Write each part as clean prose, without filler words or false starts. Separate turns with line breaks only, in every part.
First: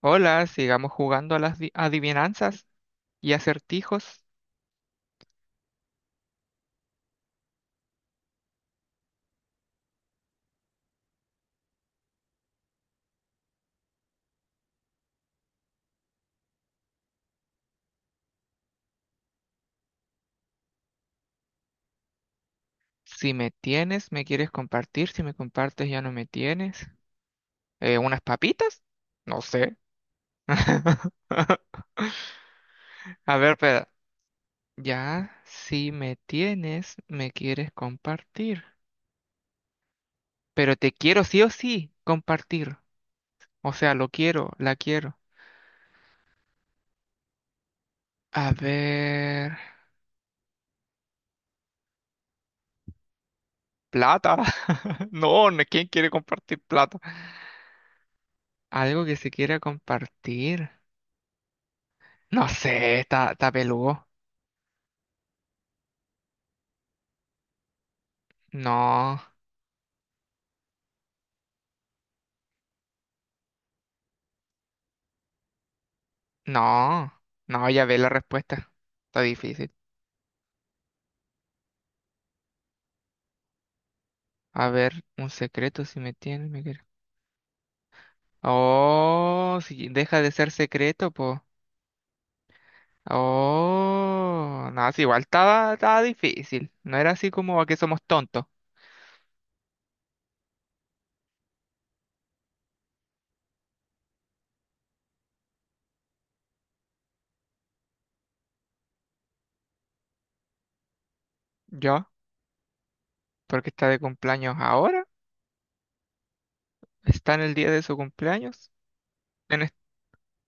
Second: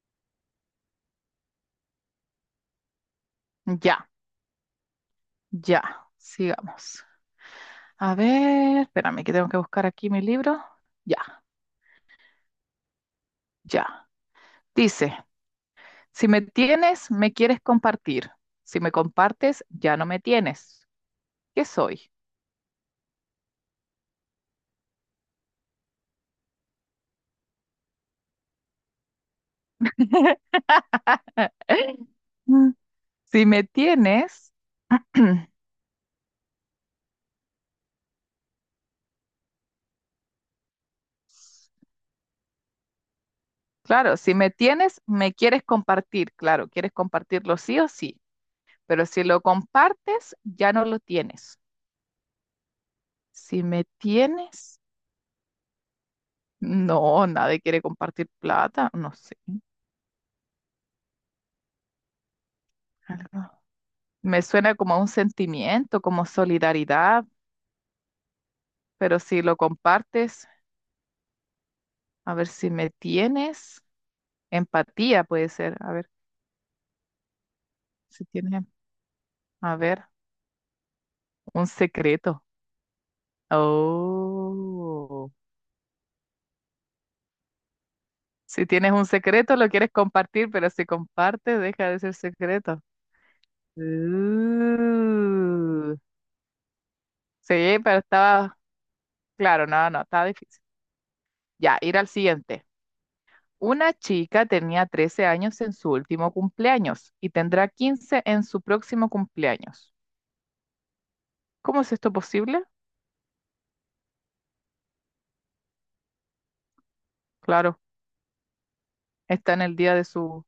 Hola, sigamos jugando a las adivinanzas y
Ya,
acertijos.
ya, sigamos. A ver, espérame que tengo que buscar aquí mi libro. Ya, ya. Dice, si me tienes, me quieres compartir. Si me compartes, ya no me tienes. ¿Qué soy?
Si me tienes, me quieres compartir. Si me compartes, ya no me tienes. ¿Unas papitas? No sé.
Mm.
A
Si
ver,
me
pero
tienes,
ya, si me tienes, me quieres compartir. Pero te quiero sí o sí compartir. O sea, lo
claro, si me
quiero, la
tienes,
quiero.
me quieres compartir. Claro, quieres compartirlo sí o sí,
A
pero si lo
ver,
compartes, ya no lo tienes. Si me
plata.
tienes,
No, no, ¿quién quiere compartir plata?
no, nadie quiere compartir plata,
Algo
no
que se
sé.
quiera compartir. No sé, está,
Algo.
está peludo.
Me suena como a un sentimiento, como solidaridad,
No,
pero si lo compartes, a ver si me tienes empatía, puede ser. A ver,
no, no, ya ve la
si tienes,
respuesta. Está difícil.
a ver, un secreto.
A ver, un
Oh,
secreto si me tiene, me quiere.
si tienes un secreto,
Oh,
lo
si
quieres
deja de
compartir,
ser
pero si
secreto, po.
compartes, deja de ser secreto.
Oh, no, si igual estaba,
Uh,
estaba difícil. No era así como a que
sí, pero
somos tontos.
estaba, claro, no, no, estaba difícil. Ya, ir al siguiente. Una chica tenía 13 años en su último cumpleaños y tendrá 15 en su próximo cumpleaños. ¿Cómo es
Yo,
esto posible?
porque está de cumpleaños ahora. Está en el día
Claro,
de su cumpleaños.
está
En
en
es-
el día de su...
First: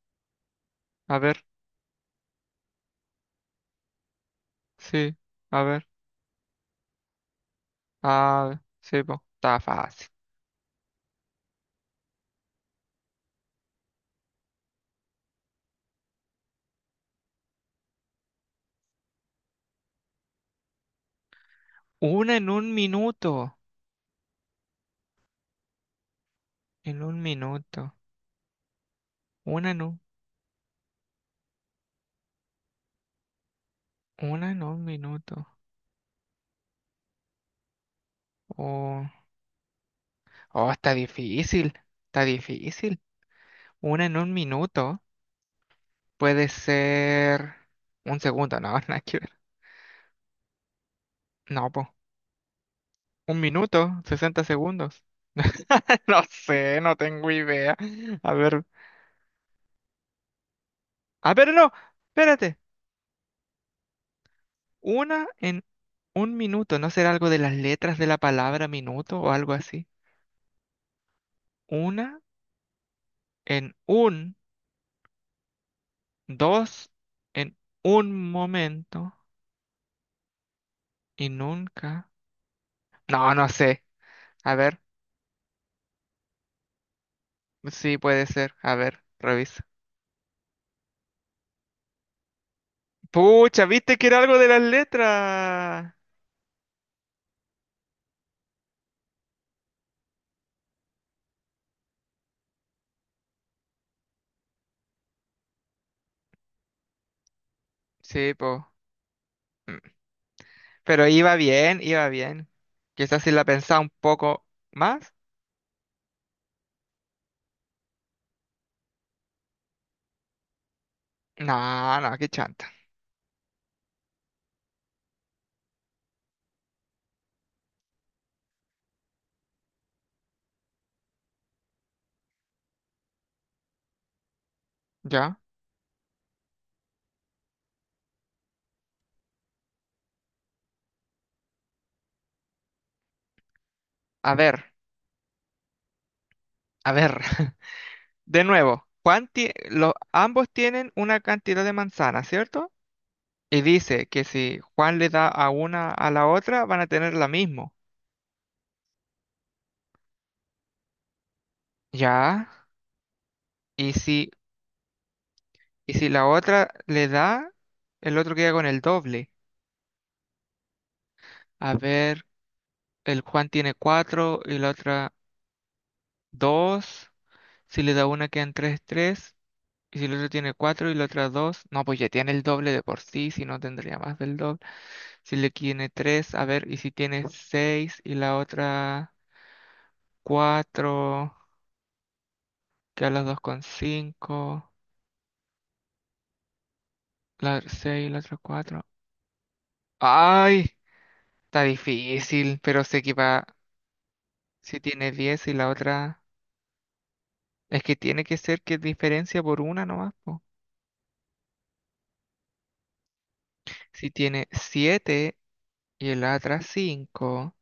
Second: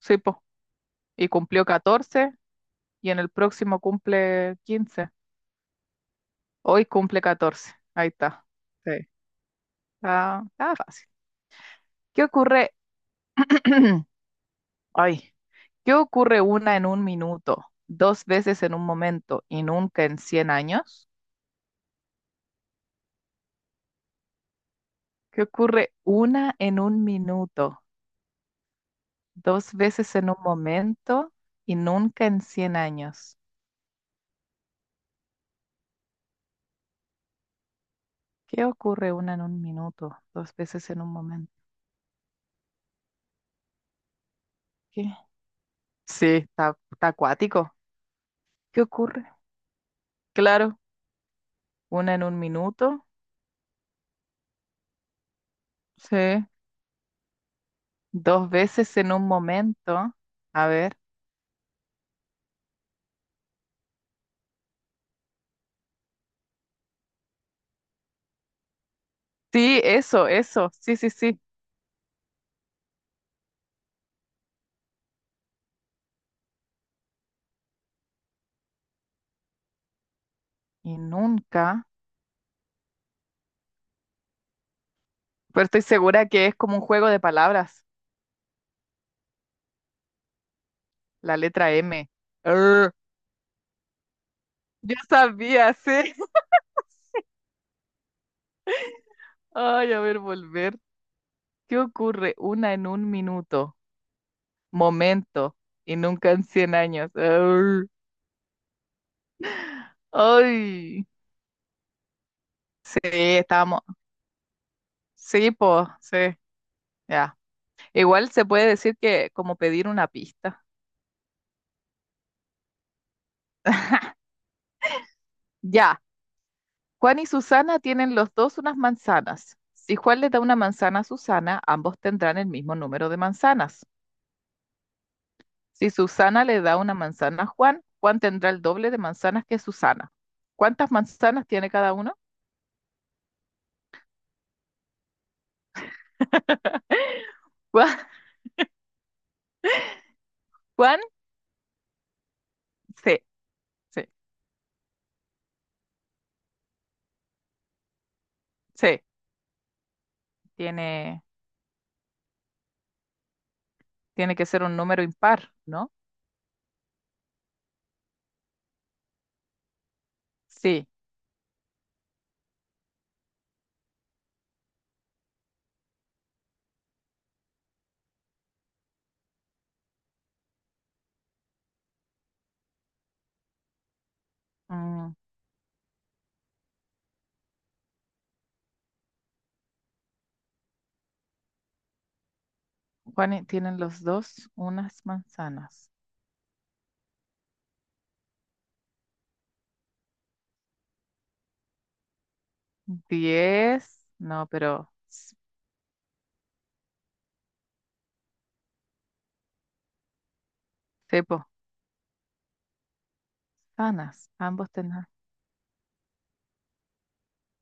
Sí, po,
a
y
ver,
cumplió 14 y en el próximo cumple 15.
sí, a ver.
Hoy cumple 14. Ahí está.
Ah,
Sí.
sí, po. Está fácil.
Ah, ah, fácil. ¿Qué ocurre? Ay, ¿qué ocurre una en un minuto, dos veces en un momento y nunca en 100 años?
Una en un minuto.
¿Qué ocurre una en
En
un
un
minuto?
minuto. Una
Dos
no.
veces en un momento y nunca en 100 años.
Una en un minuto.
¿Qué
Oh,
ocurre una en un minuto? Dos
oh,
veces
está
en un momento.
difícil. Está difícil. Una en un minuto
¿Qué? Sí,
puede
está, está
ser
acuático.
un segundo. No,
¿Qué
nada que
ocurre?
ver.
Claro,
No, po.
una en un minuto.
Un minuto, 60 segundos.
Sí.
No sé, no tengo idea. A
Dos
ver.
veces en un momento. A ver.
A ver, no. Espérate. Una en un minuto. ¿No será algo de las letras de la palabra minuto o algo
Sí,
así?
eso, eso. Sí, sí, sí.
Una en un, dos en un momento.
Y
Y
nunca.
nunca. No, no sé. A ver.
Pero estoy segura que es como un juego de palabras.
Sí, puede ser. A ver, revisa.
La letra M. Arr.
Pucha, viste que era algo de las
Yo sabía,
letras.
sí. Ay, a ver, volver. ¿Qué ocurre una en un minuto? Momento y nunca en 100 años. Arr.
Sí, po.
Ay,
Pero iba bien, iba bien.
sí,
Quizás si la pensaba
estamos.
un poco más.
Sí, pues, sí, ya. Igual se puede decir que como pedir una pista.
No, no, qué chanta.
Ya, Juan y Susana tienen los dos unas manzanas. Si Juan le da una manzana a Susana, ambos tendrán el mismo número de manzanas.
Ya.
Si Susana le da una manzana a Juan, Juan tendrá el doble de manzanas que Susana. ¿Cuántas manzanas tiene cada uno?
A ver, a ver.
Juan,
De nuevo, ambos tienen
Juan,
una cantidad de manzanas, ¿cierto?
sí,
Y
sí,
dice que si Juan le da a una a la otra, van a tener la misma.
sí, tiene
Ya. Y si
Tiene que ser un número impar, ¿no?
Y si la otra le da, el otro queda con el doble.
Sí.
A ver, el Juan tiene 4 y la otra dos. Si le da una, quedan tres, tres. Y si el otro tiene 4 y la otra dos, no, pues ya tiene el doble de por sí, si no tendría más del doble.
Mm,
Si le tiene tres, a ver, y si tiene 6 y la otra cuatro, quedan las dos
Juan,
con
tienen los dos
cinco.
unas manzanas.
La 6 y la otra cuatro. ¡Ay! Está difícil, pero sé que va.
10, no,
Si
pero
tiene 10 y la otra. Es que tiene que ser que diferencia por una nomás, po.
sí, po,
Si
sanas.
tiene
Ambos tienen
7 y el otra cinco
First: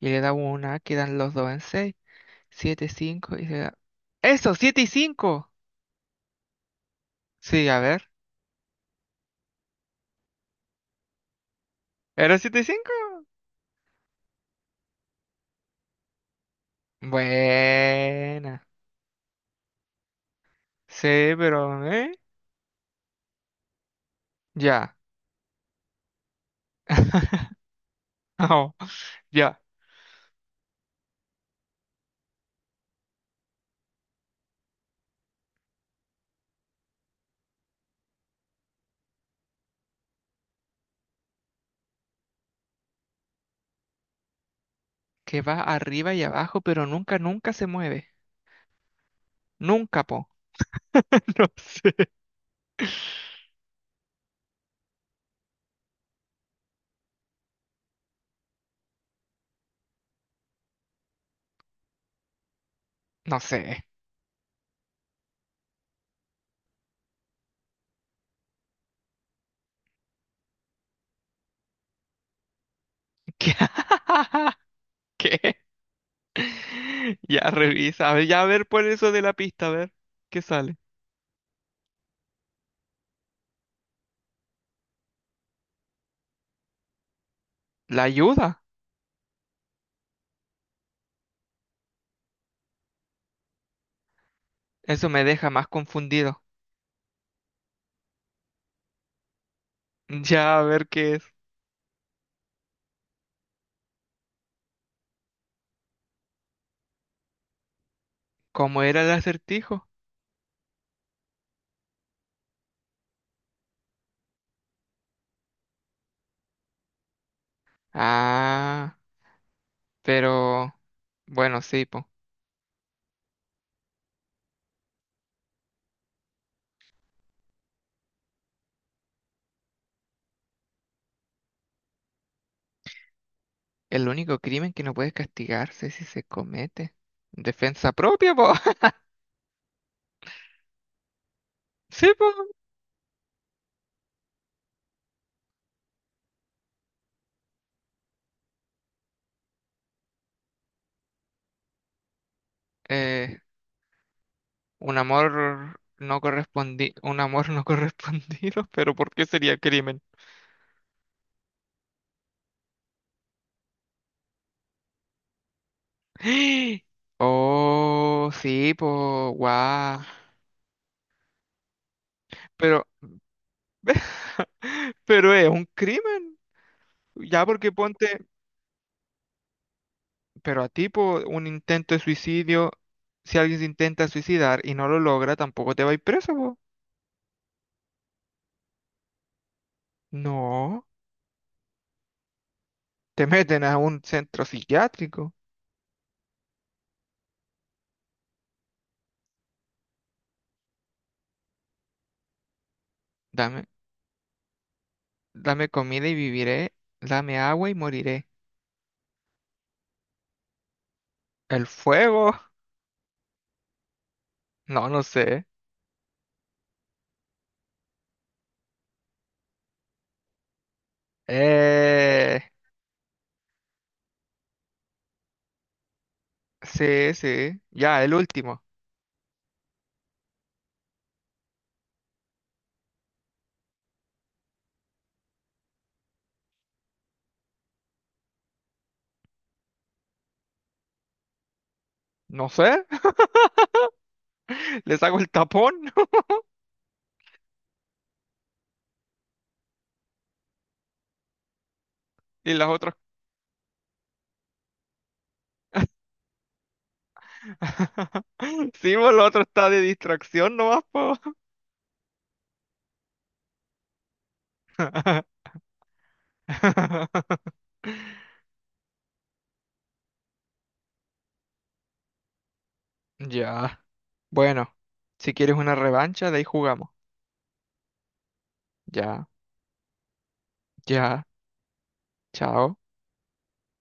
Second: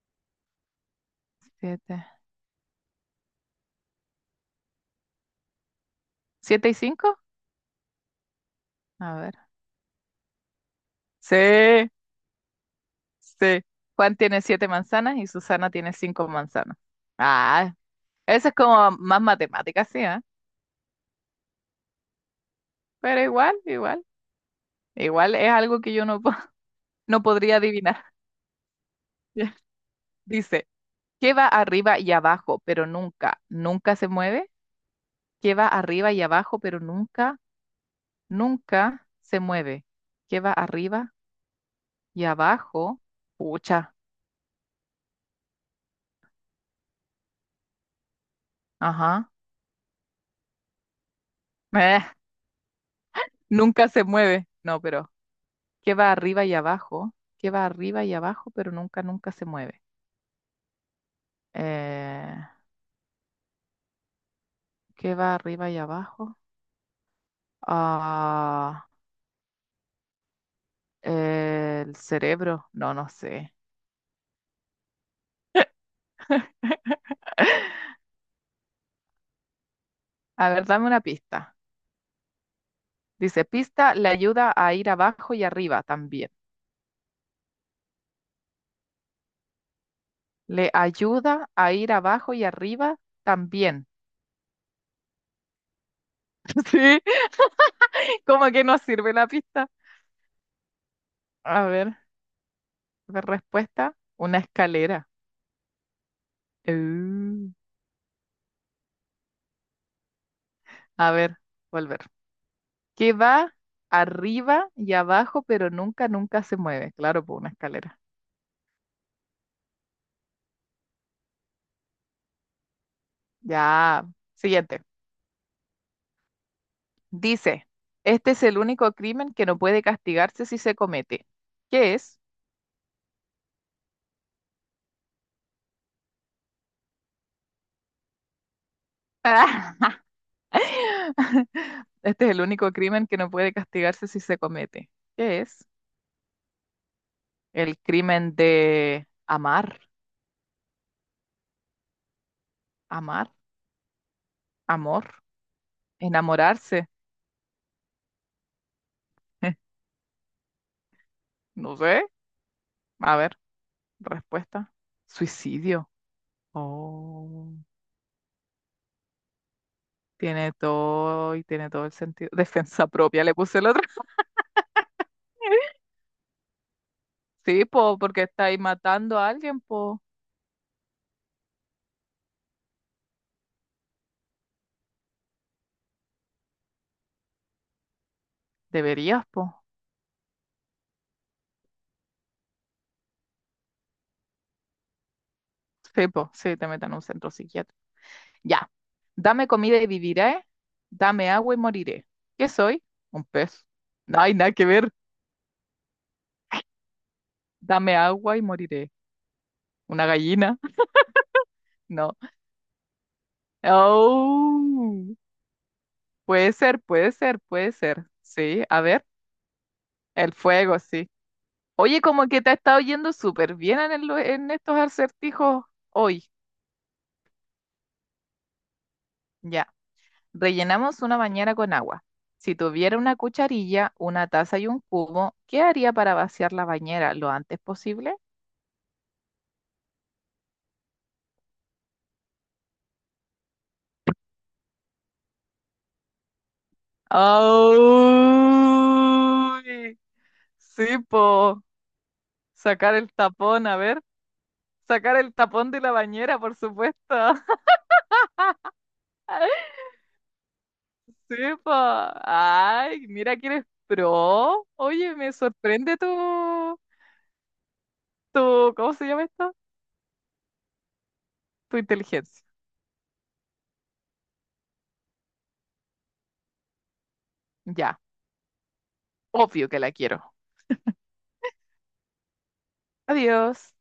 y le da una, quedan los dos en seis.
siete.
Siete, cinco y se da... ¡Eso! Siete y cinco.
¿Siete y cinco?
Sí, a ver.
A ver. Sí,
¿Era 7 y cinco?
sí. Juan tiene siete manzanas y Susana tiene cinco manzanas. Ah, eso es
Buena.
como más matemática, sí, ¿eh?
Sí, pero... ¿eh?
Pero igual, igual.
Ya.
Igual es algo que yo no, po- no podría adivinar.
No, ya.
Dice. ¿Qué va arriba y abajo, pero nunca, nunca se mueve? ¿Qué va arriba y abajo, pero nunca, nunca se mueve? ¿Qué va arriba y abajo? Pucha,
Que va arriba y abajo, pero nunca, nunca se mueve.
ajá.
Nunca, po. No sé.
Eh, nunca se mueve. No, pero ¿qué va arriba y abajo? ¿Qué va arriba y abajo, pero nunca, nunca se mueve? Eh,
No sé.
¿Qué va arriba y abajo? Ah, el cerebro. No, no
¿Qué?
sé.
¿Qué? Ya revisa, a ver, ya a ver por eso de la pista, a ver qué
A ver,
sale.
dame una pista. Dice, pista le ayuda a ir abajo y arriba también.
¿La ayuda?
Le ayuda a ir abajo y arriba también.
Eso me deja más confundido.
¿Sí? Como que no sirve la pista.
Ya a ver qué es.
A ver, la respuesta, una escalera. Uh,
¿Cómo era el acertijo?
A ver, volver. Que va arriba y abajo, pero nunca, nunca se mueve. Claro, por una escalera.
Ah, pero bueno, sí, po.
Ya. Siguiente. Dice, este es el único crimen que no puede castigarse si se comete. ¿Qué es?
El único crimen que no puede castigarse es si se comete. Defensa propia, po. Sí,
Este
po.
es el único crimen que no puede castigarse si se comete. ¿Qué es? El crimen de amar, amar,
Eh, un
amor,
amor no
enamorarse.
correspondi, un amor no correspondido, pero ¿por qué sería crimen?
No sé. A ver, respuesta. Suicidio. Oh,
Oh, sí, po. Guau.
tiene todo y tiene todo el sentido.
Pero,
Defensa propia, le puse el otro.
pero es un crimen. Ya
Sí,
porque
po,
ponte,
porque estáis matando a alguien, po.
pero a tipo un intento de suicidio, si alguien se intenta suicidar y no lo logra, tampoco te va a ir preso, po.
Deberías, po.
No, te meten a un centro psiquiátrico.
Sí, po, sí, te metan en un centro psiquiátrico. Ya. Dame comida y viviré. Dame agua y moriré. ¿Qué soy? Un pez.
Dame,
No hay nada que ver.
dame comida y viviré, dame agua y
Dame
moriré.
agua y moriré. Una gallina.
¿El
No.
fuego? No, no
Oh,
sé.
puede ser, puede ser, puede ser. Sí, a ver, el fuego, sí. Oye, como
Eh,
que te ha estado yendo súper bien en, en estos acertijos hoy.
sí, sí, ya, el último.
Ya. Rellenamos una bañera con agua. Si tuviera una cucharilla, una taza y un cubo, ¿qué haría para vaciar la bañera lo antes posible?
No sé, les hago el tapón
¡Oh! Sí, po.
y las otras.
Sacar el tapón, a ver. Sacar el tapón de la bañera, por supuesto.
Sí, pues lo otro está de distracción nomás, po.
Sí, pa. Ay, mira que eres pro. Oye, me sorprende tu, ¿cómo se llama esto? Tu inteligencia.
Ya. Bueno, si quieres una revancha, de ahí jugamos.
Ya,
Ya,
obvio que la quiero.
ya. Chao.
Adiós.